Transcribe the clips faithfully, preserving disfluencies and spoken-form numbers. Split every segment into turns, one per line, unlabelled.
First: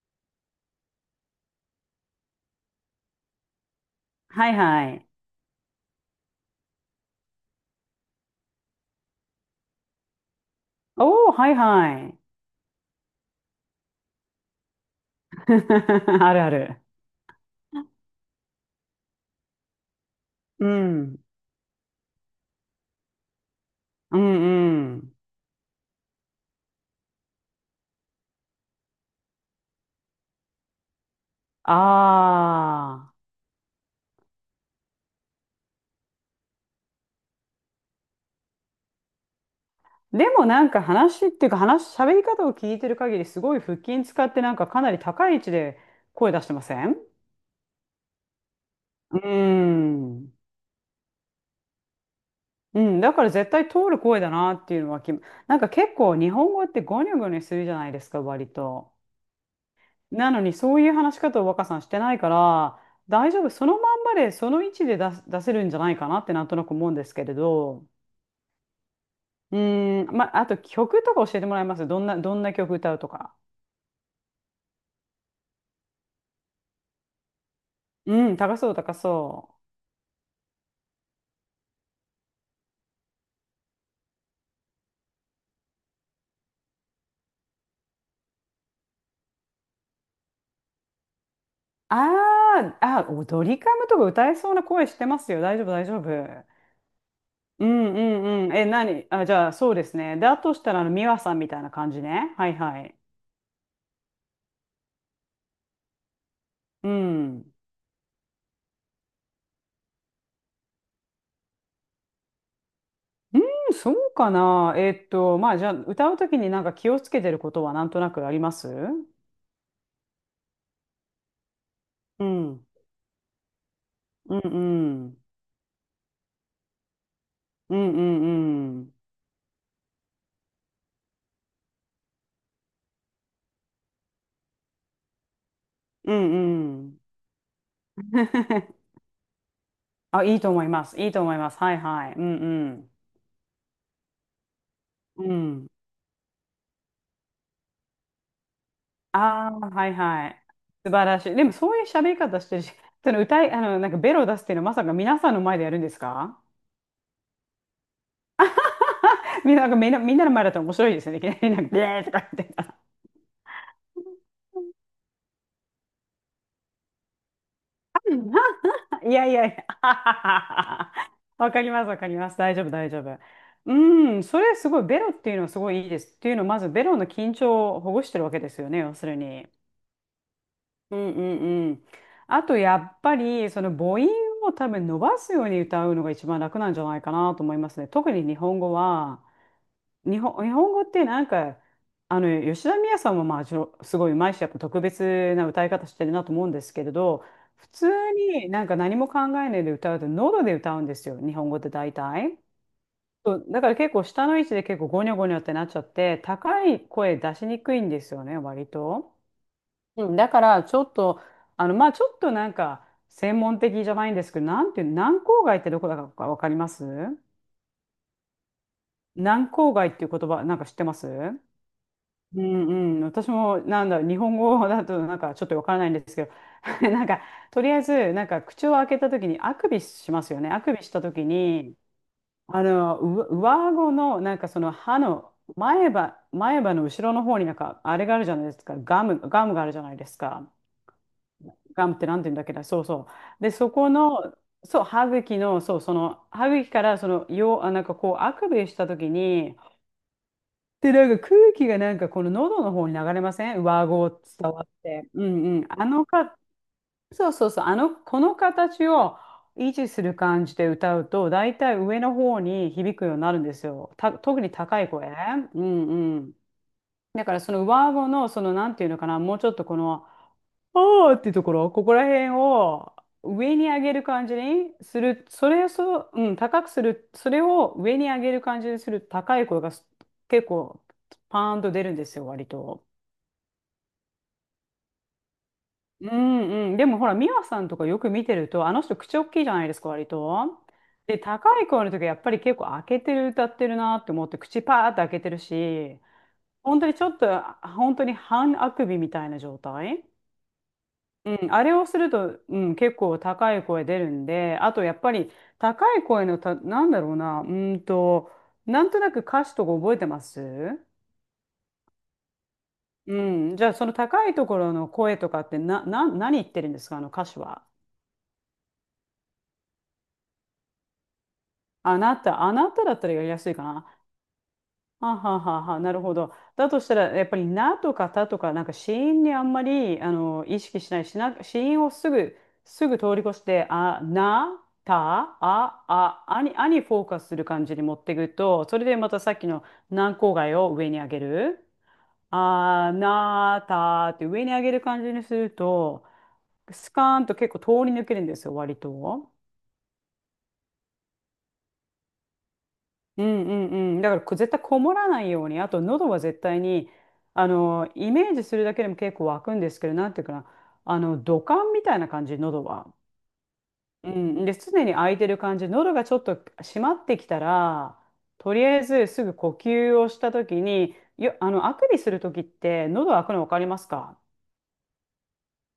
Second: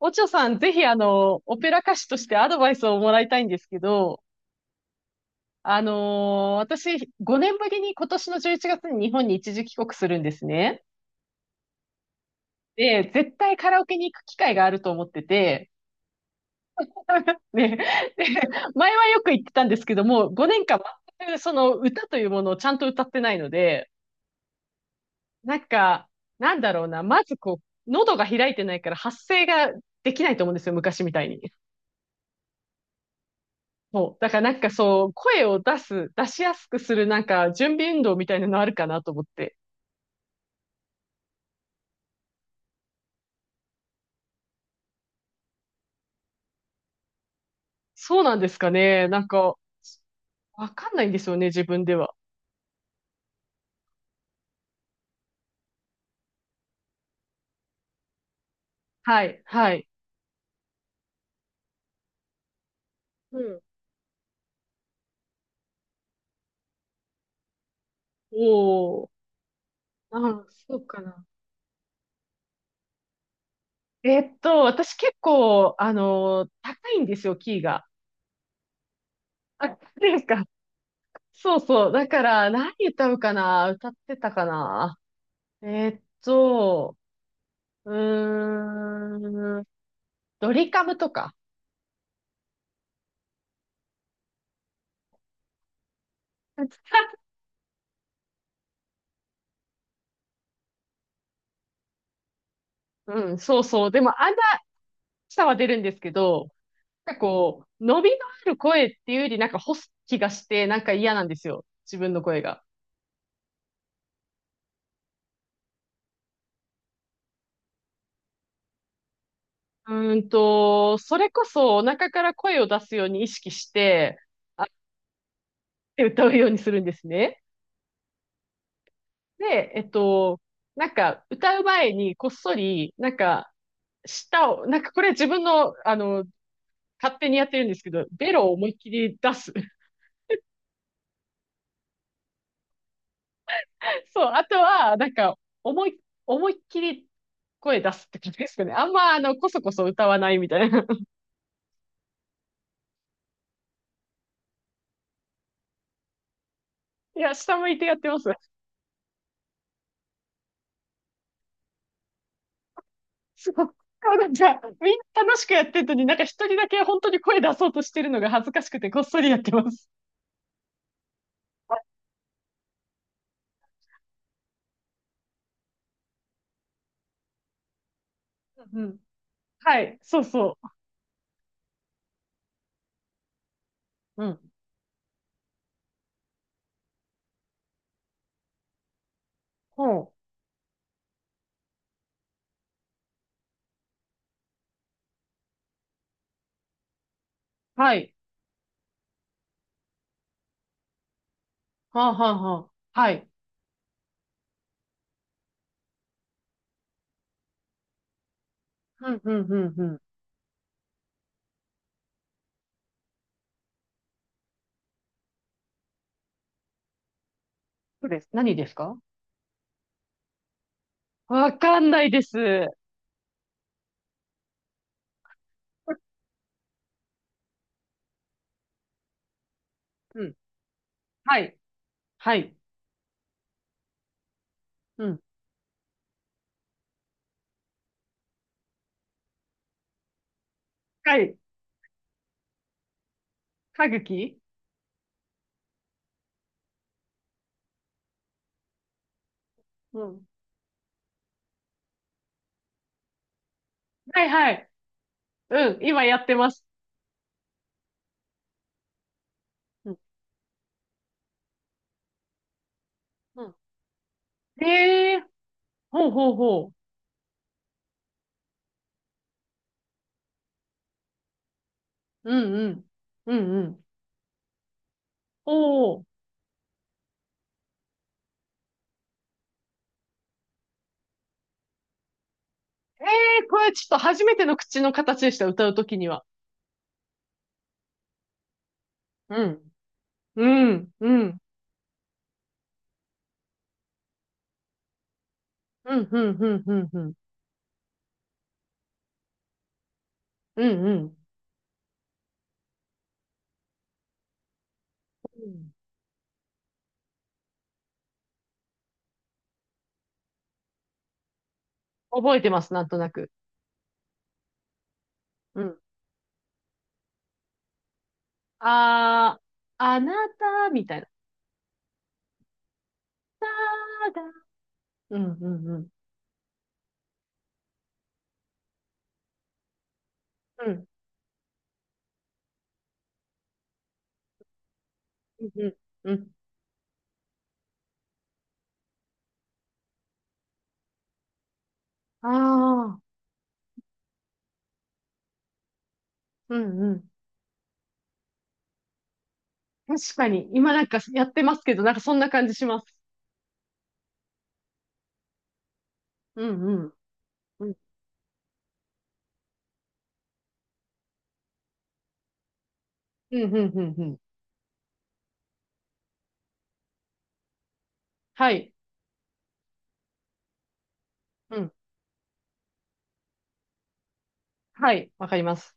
おちょさん、ぜひ、あの、オペラ歌手としてアドバイスをもらいたいんですけど、
はいはい。
あのー私、ごねんぶりに今年のじゅういちがつに日本に一時帰国するんですね。
おー、はいはい。
で、絶対カラオケに行く機会があると思ってて、
あるある。
ね、で、前はよく言ってたんですけども、5
う
年間
ん。
全くその歌というものをちゃんと歌ってないので、
うんうん。
なんか、なんだろうな、まずこう、喉が開いてないから発声ができないと思うんですよ、昔みたいに。
ああ。
そう。だからなんかそう、声を出す、出しやすくするなんか準備運動みたいなのあるかなと思って。
でもなんか話っていうか話、喋り方を聞いてる限りすごい腹筋使ってなんかかなり高い位置で声出してません？
そうなんですかね。
う
な
ー
んか、
ん。
わかんないんですよね、自分では。
うん、だから絶対通る声だなっていうのはき、なんか結構日本語ってゴニョゴニョするじゃないですか、割と。
はい、はい。
なのにそういう話し方を若さんしてないから大
う
丈夫、
ん。
そのまんまでその位置で出す、出せるんじゃないかなってなんとなく思うんですけれど。
おー。
うーん、まあ
あ、
あと
そうか
曲と
な。
か教えてもらえます？どんなどんな曲歌うとか。
えっと、私結構、あのー高いんですよ、キーが。
うん、高そう高そ
あ、
う。
ですか。そうそう。だから、何歌うかな、歌ってたかな。えっと、うーん、ドリカムとか。
あー、あお、ドリカムとか歌えそうな声してますよ。大丈夫、大丈夫。 うんうんうん、え、何、あ、じゃあそうですね。で、あとしたらあのミワさんみたいな感じね。はいはい、
うん、そうそう。でも、あんさは出るんですけど、
う
なんか
ん。
こう、伸びのある声っていうよりなんか干す気がして、なんか嫌なんですよ。自分の声が。
うーん、そうかな。えーっと、まあ、じゃあ、歌うときになんか気をつけてることはなんとなくあります？
うーんと、それこそお腹か
う
ら声
ん
を出すように意識して、
うん
あっ
うん
て歌うようにするんですね。
うんうんうん
で、えっと、なんか歌う前にこっそり、なんか、舌を、なんかこれ自分の、あ
う
の、
んうん。
勝手にやってるんですけど、ベ ロを思いっきり出す。
あ、いいと思います。いいと思います。はいはい。うん。
そう、あとは、なん
うん。う
か、
ん。
思い、思いっきり声出すって感じですかね。あんま、あの、こ
ああ、
そこそ
はい
歌わ
は
ない
い。
みたいな。
素晴 らしい。でも、そういう喋り方してるし、その歌い、あの、なんかベロを出すっていうのはまさか皆さんの前でやるんですか？
いや、下向いてやってます。
みんな、なんかみんな、みんなの前だったら面白いですよね。いきなりなんか、ビーとか言って。
そう。なんか、みんな楽しくやってるのに、なんか一人だけ本当に声出そうとしてるのが恥ずかしくて、こっ
い
そ
や
り
い
やっ
や
て
いや、
ま す。
あははは、わかります、わかります。大丈夫、大丈夫。うん、それすごい、ベロっていうのはすごいいいです。っていうのは、まずベロの緊張をほぐしてるわけですよね、
う
要
ん。
するに。
はい。そうそ
うんうんうん。あと、やっぱり、その母音
う。うん。
を多分伸ばすように歌うのが一番楽なんじゃないかなと思いますね。特に日本語は、
ほ
日
う。
本、日本語ってなんか、あの、吉田美也さんもまあ、ちょ、すごい上手いし、やっぱ特別な歌い方してるなと思うんですけれど、普通
はい。
になんか何も考えないで歌うと喉で歌うんですよ、日本語って大
はあ、はあ、
体。
はあ。はい。
そう、だから結構下の位置で結構ゴニョゴニョってなっちゃって、高い声出しにくいんですよね、割
う
と。
ん、うん、うん、うん。
うん、だからちょっと、あの、まあちょっとなんか専門的じゃないんですけど、なんていう、軟口外ってどこだかわかります？
そうです。何ですか？
軟口外っていう言葉、なんか知ってます？
わかんないです。
うんうん、私もなんだろう、日本語だとなんかちょっとわからないんですけど、なんかとりあえずなんか口を開けた時にあくびし
う
ます
ん。
よね。あくびした時
はい。
に、
はい。
あのう上顎のなんかその歯
うん。
の前歯、前歯の後ろの方になんかあれがあるじゃないですか。ガム、ガムがあるじゃないですか。
はい。
ガムってなんて言うんだっけな、そうそう。で、そ
歯
この、
茎。
そう、歯茎の、そう、その歯茎からその、よう、あなんかこうあくびした時に、
うん。
で、なんか空気がなんかこの喉の方に流れません？上顎伝
はいは
わっ
い。
て。うんうん。
うん、
あ
今
の
やって
か、
ます。
そうそうそう。あの、この形を維持
うん、
する感じで歌うと、だいたい上の方に響くようになる
う
んで
ん。
すよ。た、特に高い声。
ええ、
うん
ほう
う
ほ
ん。
うほ
だからその上顎の、そのなんていうのかな、もうちょっとこの、おーっていうところ、ここら辺
う。うんうん。
を
うん
上
う
に上
ん。
げる感じにする、それをそ
お
う、
ー。
うん、高くする、それを上に上げる感じにする高い声がす結構パーンと出るんですよ、割と。
ええ、これちょっと初めての口の形でした、歌うときに
う
は。
んうん。でもほら、ミワさんとかよく見てると、あの人口大きい
う
じゃない
ん。
ですか、割
う
と。
ん、う
で、
ん、
高い声の時はやっぱり結構開けてる、歌ってるなって思って、口パーって開けてる
う
し、
ん、うん、うん、うん、う
本当
ん、
に
う
ちょ
ん、
っと、本当に半あくびみたいな状態。
うん。
うん、あれをすると、うん、結構高い声出るんで、あとやっぱり高い声のた、なんだろうな、うーんと、なんとなく歌詞とか覚えてます？
覚えてます、なんとな
う
く。
ん、じゃあその高いところの声とかって
うん。
な、な、何言ってるんですか、あの歌詞は。
あー、あなた、みたいな。
あなた、あなただったらやりや
た
すいかな。
だ、
はあ
うん、
は
う
は
ん、う
は、
ん。
なるほど。だとしたら、やっぱり、なとかたとか、なんか、子音にあんまり、あの、意
う
識
ん、
しないしな、子音をすぐ、すぐ通り越して、あ、な、た、
うん、うん。
あ、
う
あ、
ん、
あに、あにフォーカスする感じに持っていくと、それでまたさっきの軟口蓋を上に上げる。あ、
ああ
な、たって上に上げる感じにすると、
ー、うん、
ス
うん。
カーンと結構通り抜けるんですよ、割と。
確かに、今なんかやってますけど、なんかそんな感じします。
うんうんうん。だからこ絶対こもらないように、あと喉は絶
う
対
ん、う
に、
ん。
あ
うん、
の、イメージするだけでも結構湧くんですけど、なんていうかな、あの、土管みたいな感じ、喉は。
うん、うん、うん、う
う
ん。
ん。で、常に開いてる感じ、喉がちょっと閉まってきたら、
は
とり
い。
あえずすぐ呼吸をしたときに、よ、あ
う
の、
ん。
あくびするときって、喉開くの分かりますか？
はい。わかります。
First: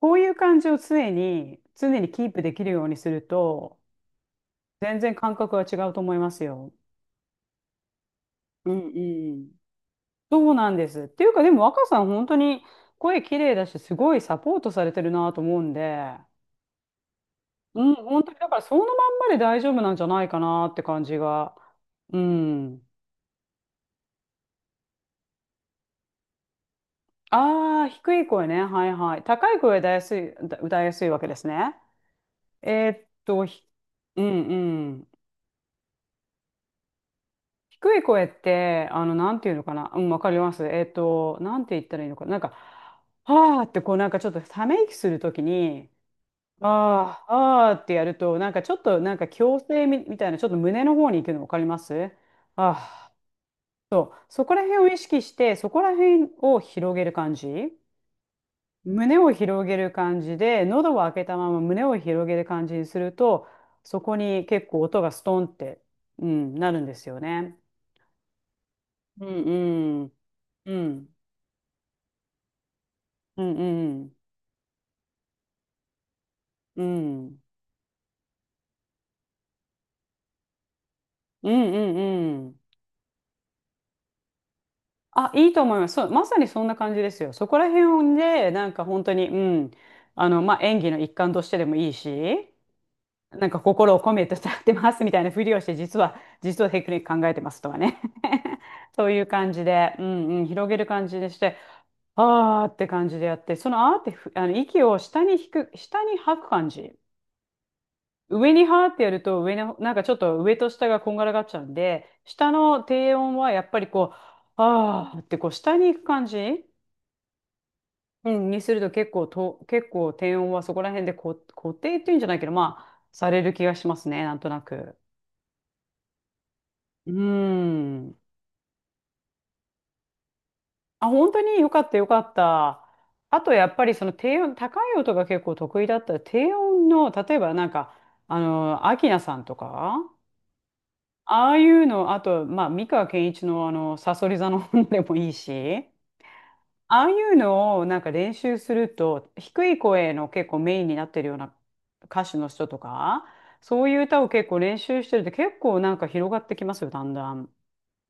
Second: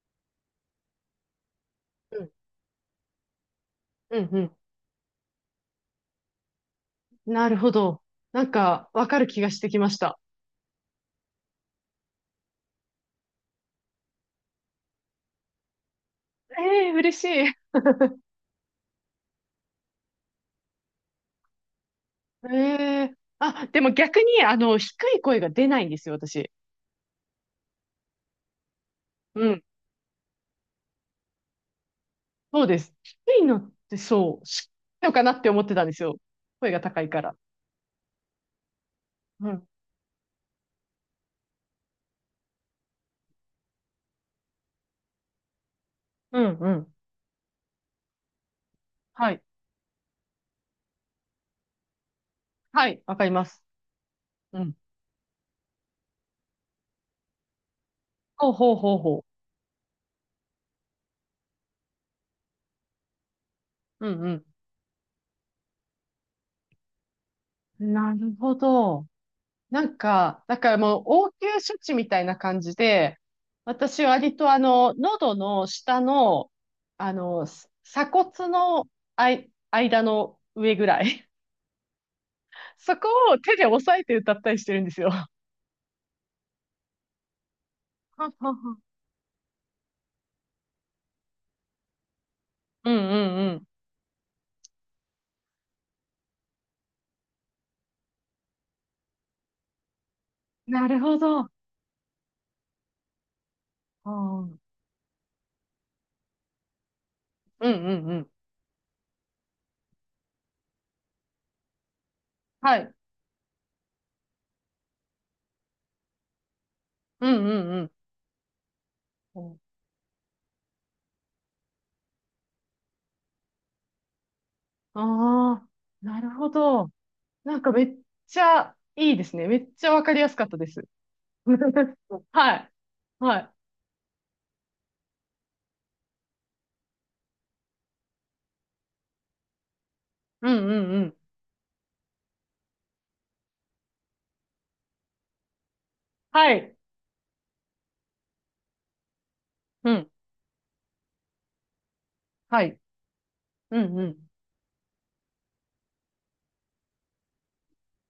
こういう感じを常に、常に
う
キ
ん、
ープできるようにすると、
うん、う
全然感覚は違うと思いますよ。
ん。なるほど。なん
うん
か、わかる
う
気が
ん。
してきました。
そうなんです。っていうか、でも若さん、本当に声綺麗だし、すごいサポートされてるなと思うんで、
ええ、嬉しい。
うん、本当にだからそのまんまで大丈夫なんじゃないかなって感じが。うん。
ええ、あ、でも逆に、あの、低い声が出ないんですよ、私。
ああ、低い声ね。はいはい。
う
高い
ん。
声は歌いやすい、歌歌いやすいわけですね。
そう
え
です。
ーっ
低
と、
いの
ひ
って
うん
そう、低
う
い
ん。
のかなって思ってたんですよ。声が高いから。
低い声って、あの、なんて
う
いうの
ん。
かな。うん、わかります。えーっと、なんて言ったらいいのかな。なんか、はーって、こう、なんかちょっとため息するときに、
うん、うん。
ああ、ああってやると、なんかちょっと、なんか
はい。
矯正み、みたいな、ちょっと胸の方に行くの分かります？
はい。
ああ、
わかります。
そう。そこ
う
ら
ん。
辺を意識して、そこら辺を広げる感じ。
ほうほうほう
胸
ほ
を広げる感じで、喉を開けたまま胸を広げる感じにすると、そ
う。う
こ
ん、
に結構音がストンって、うん、なるんですよね。
うん。なるほど。
うん
なん
うん。
か、だから
う
もう
ん。
応急処置みたいな感じで、
うんう
私
ん。
割とあの、喉の下の、
う
あ
ん。
の、す鎖骨のあい、間の上ぐらい。
うんうんうん。
そこを手で押さえて歌ったりしてるんですよ。は
あ、いいと思います。そう、まさにそんな感じですよ。そこら辺
は
で、なん
は。
か本当に、うん、あの、まあ、演技の一環としてでもいいし、
うんうん
なん
う
か
ん。
心を込めて歌ってますみたいなふりをして、実は、実はテクニック考えてますとかね。そういう感じで、うんうん、広げる
なる
感
ほ
じでし
ど。
て、あーって感じでやって、そのあーっ
う
てふ、
ん。う
あの、
ん
息を下に引く、下に吐く感じ。
うんうん。
上にはーってやると、上の、なんかちょっと上と下がこんがらがっちゃうんで、下
は
の
い。
低音はやっぱりこう、あーってこう下に行く感じ。
うんうん
うん、にすると結構
うん。
と、結構低音はそこら辺でこ固定っていうんじゃないけど、まあ、される気がしますね、なんとなく。
ああ、なるほど。
うー
なんかめっ
ん。
ちゃいいですね。めっちゃわかりやすかったです。
あ、本当によかっ たよかっ
はい。
た。
は
あ
い。
とやっぱりその低音、高い音が結構得意だったら、低音の、例えばなんか、あの、アキナさんとか、
うんうんうん。
ああいうの、あと、まあ、三川憲一のあの、さそり座の本でもいいし、
はい。
ああいうのをなんか練習すると、低い
うん。
声の結構メインになってるような歌手の
は
人
い。
とか、
う
そうい
んう
う
ん。
歌を結構練習してると結構なんか広がってきますよ、だんだん。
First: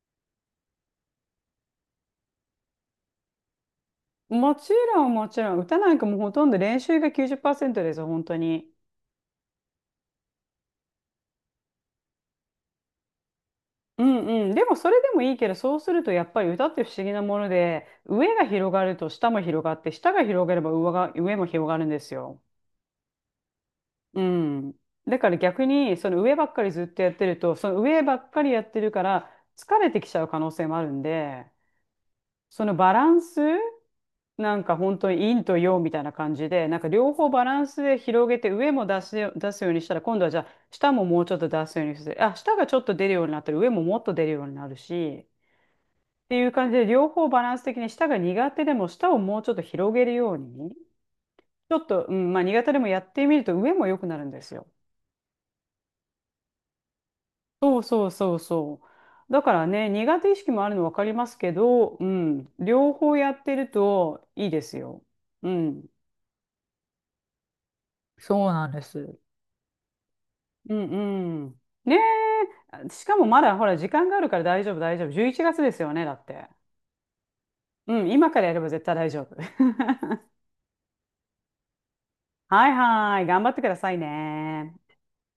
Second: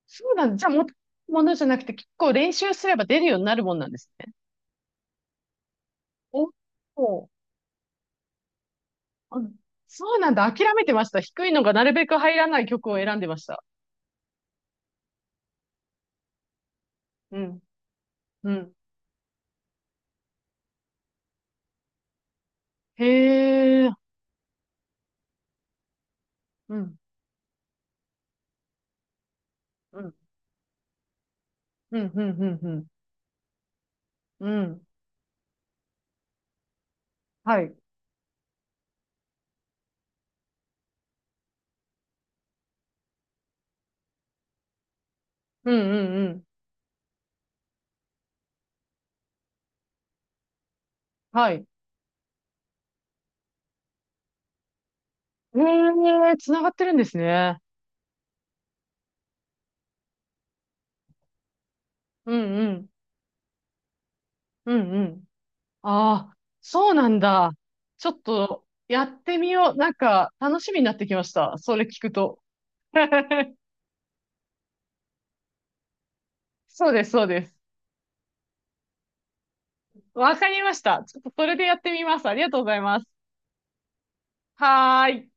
そうなんだ。じゃあ、もとものじゃなくて、結構練習すれば出るようになるもんなんですね。
もちろん、もちろん、歌なんかもうほと
お
んど練習が
お。
きゅうじゅうパーセントですよ、本当に。
あ、そうなんだ。諦めてました。低いのがなるべく入らない曲を選んでました。
うんうん。でもそれでもいいけど、そうするとやっぱり歌って不思議な
う
もの
ん。
で、上が
う
広
ん。
がると下も広がって、下が広がれば上が、上も広がるんですよ。
へえ。
うん。だから逆に、その上ばっかり
う
ずっ
ん。
とやってると、その上ばっかりやってるから、疲れ
う
てき
ん。
ちゃう可能性もあるんで、
うん。うん。うん。
そ
う
の
ん。
バランス、
う
なんか
ん、
本当に陰と陽みたいな感じで、なんか両方バラ
は
ン
い。
スで広げて、上も出すよ、出すようにしたら、今度はじゃあ、下ももうちょっと出すようにする。あ、下がちょっと出るようになったら、上ももっと出るようになるし、
うん。うん。
っ
う
て
ん。
いう感じで、両方バランス的に、下が苦手でも、下をもうちょっと広げるように、
はい。
ちょっと、うん、まあ苦手でもやってみると、上も良くなるんですよ。
へえ、つながってるんですね。
そうそうそうそう。だからね、苦手意識もあるの分かりますけど、う
う
ん、
ん。うん。
両方やってるといいで
う
す
ん。う
よ。
ん。
うん、
ああ、そうなんだ。ちょっ
そう
と
なんで
や
す。
ってみよう。なんか楽し
う
みになってきまし
んう
た。
ん。
それ
ね
聞くと。
え、しかもまだ ほら、時間があるから大丈夫、大丈夫。じゅういちがつですよね、だって。
そうです、そうです。
うん、今からやれば絶対大丈夫。
わかりました。ちょっとそれでやってみます。ありがとうご
はい
ざいます。
はい、頑張ってくださいね。
はーい。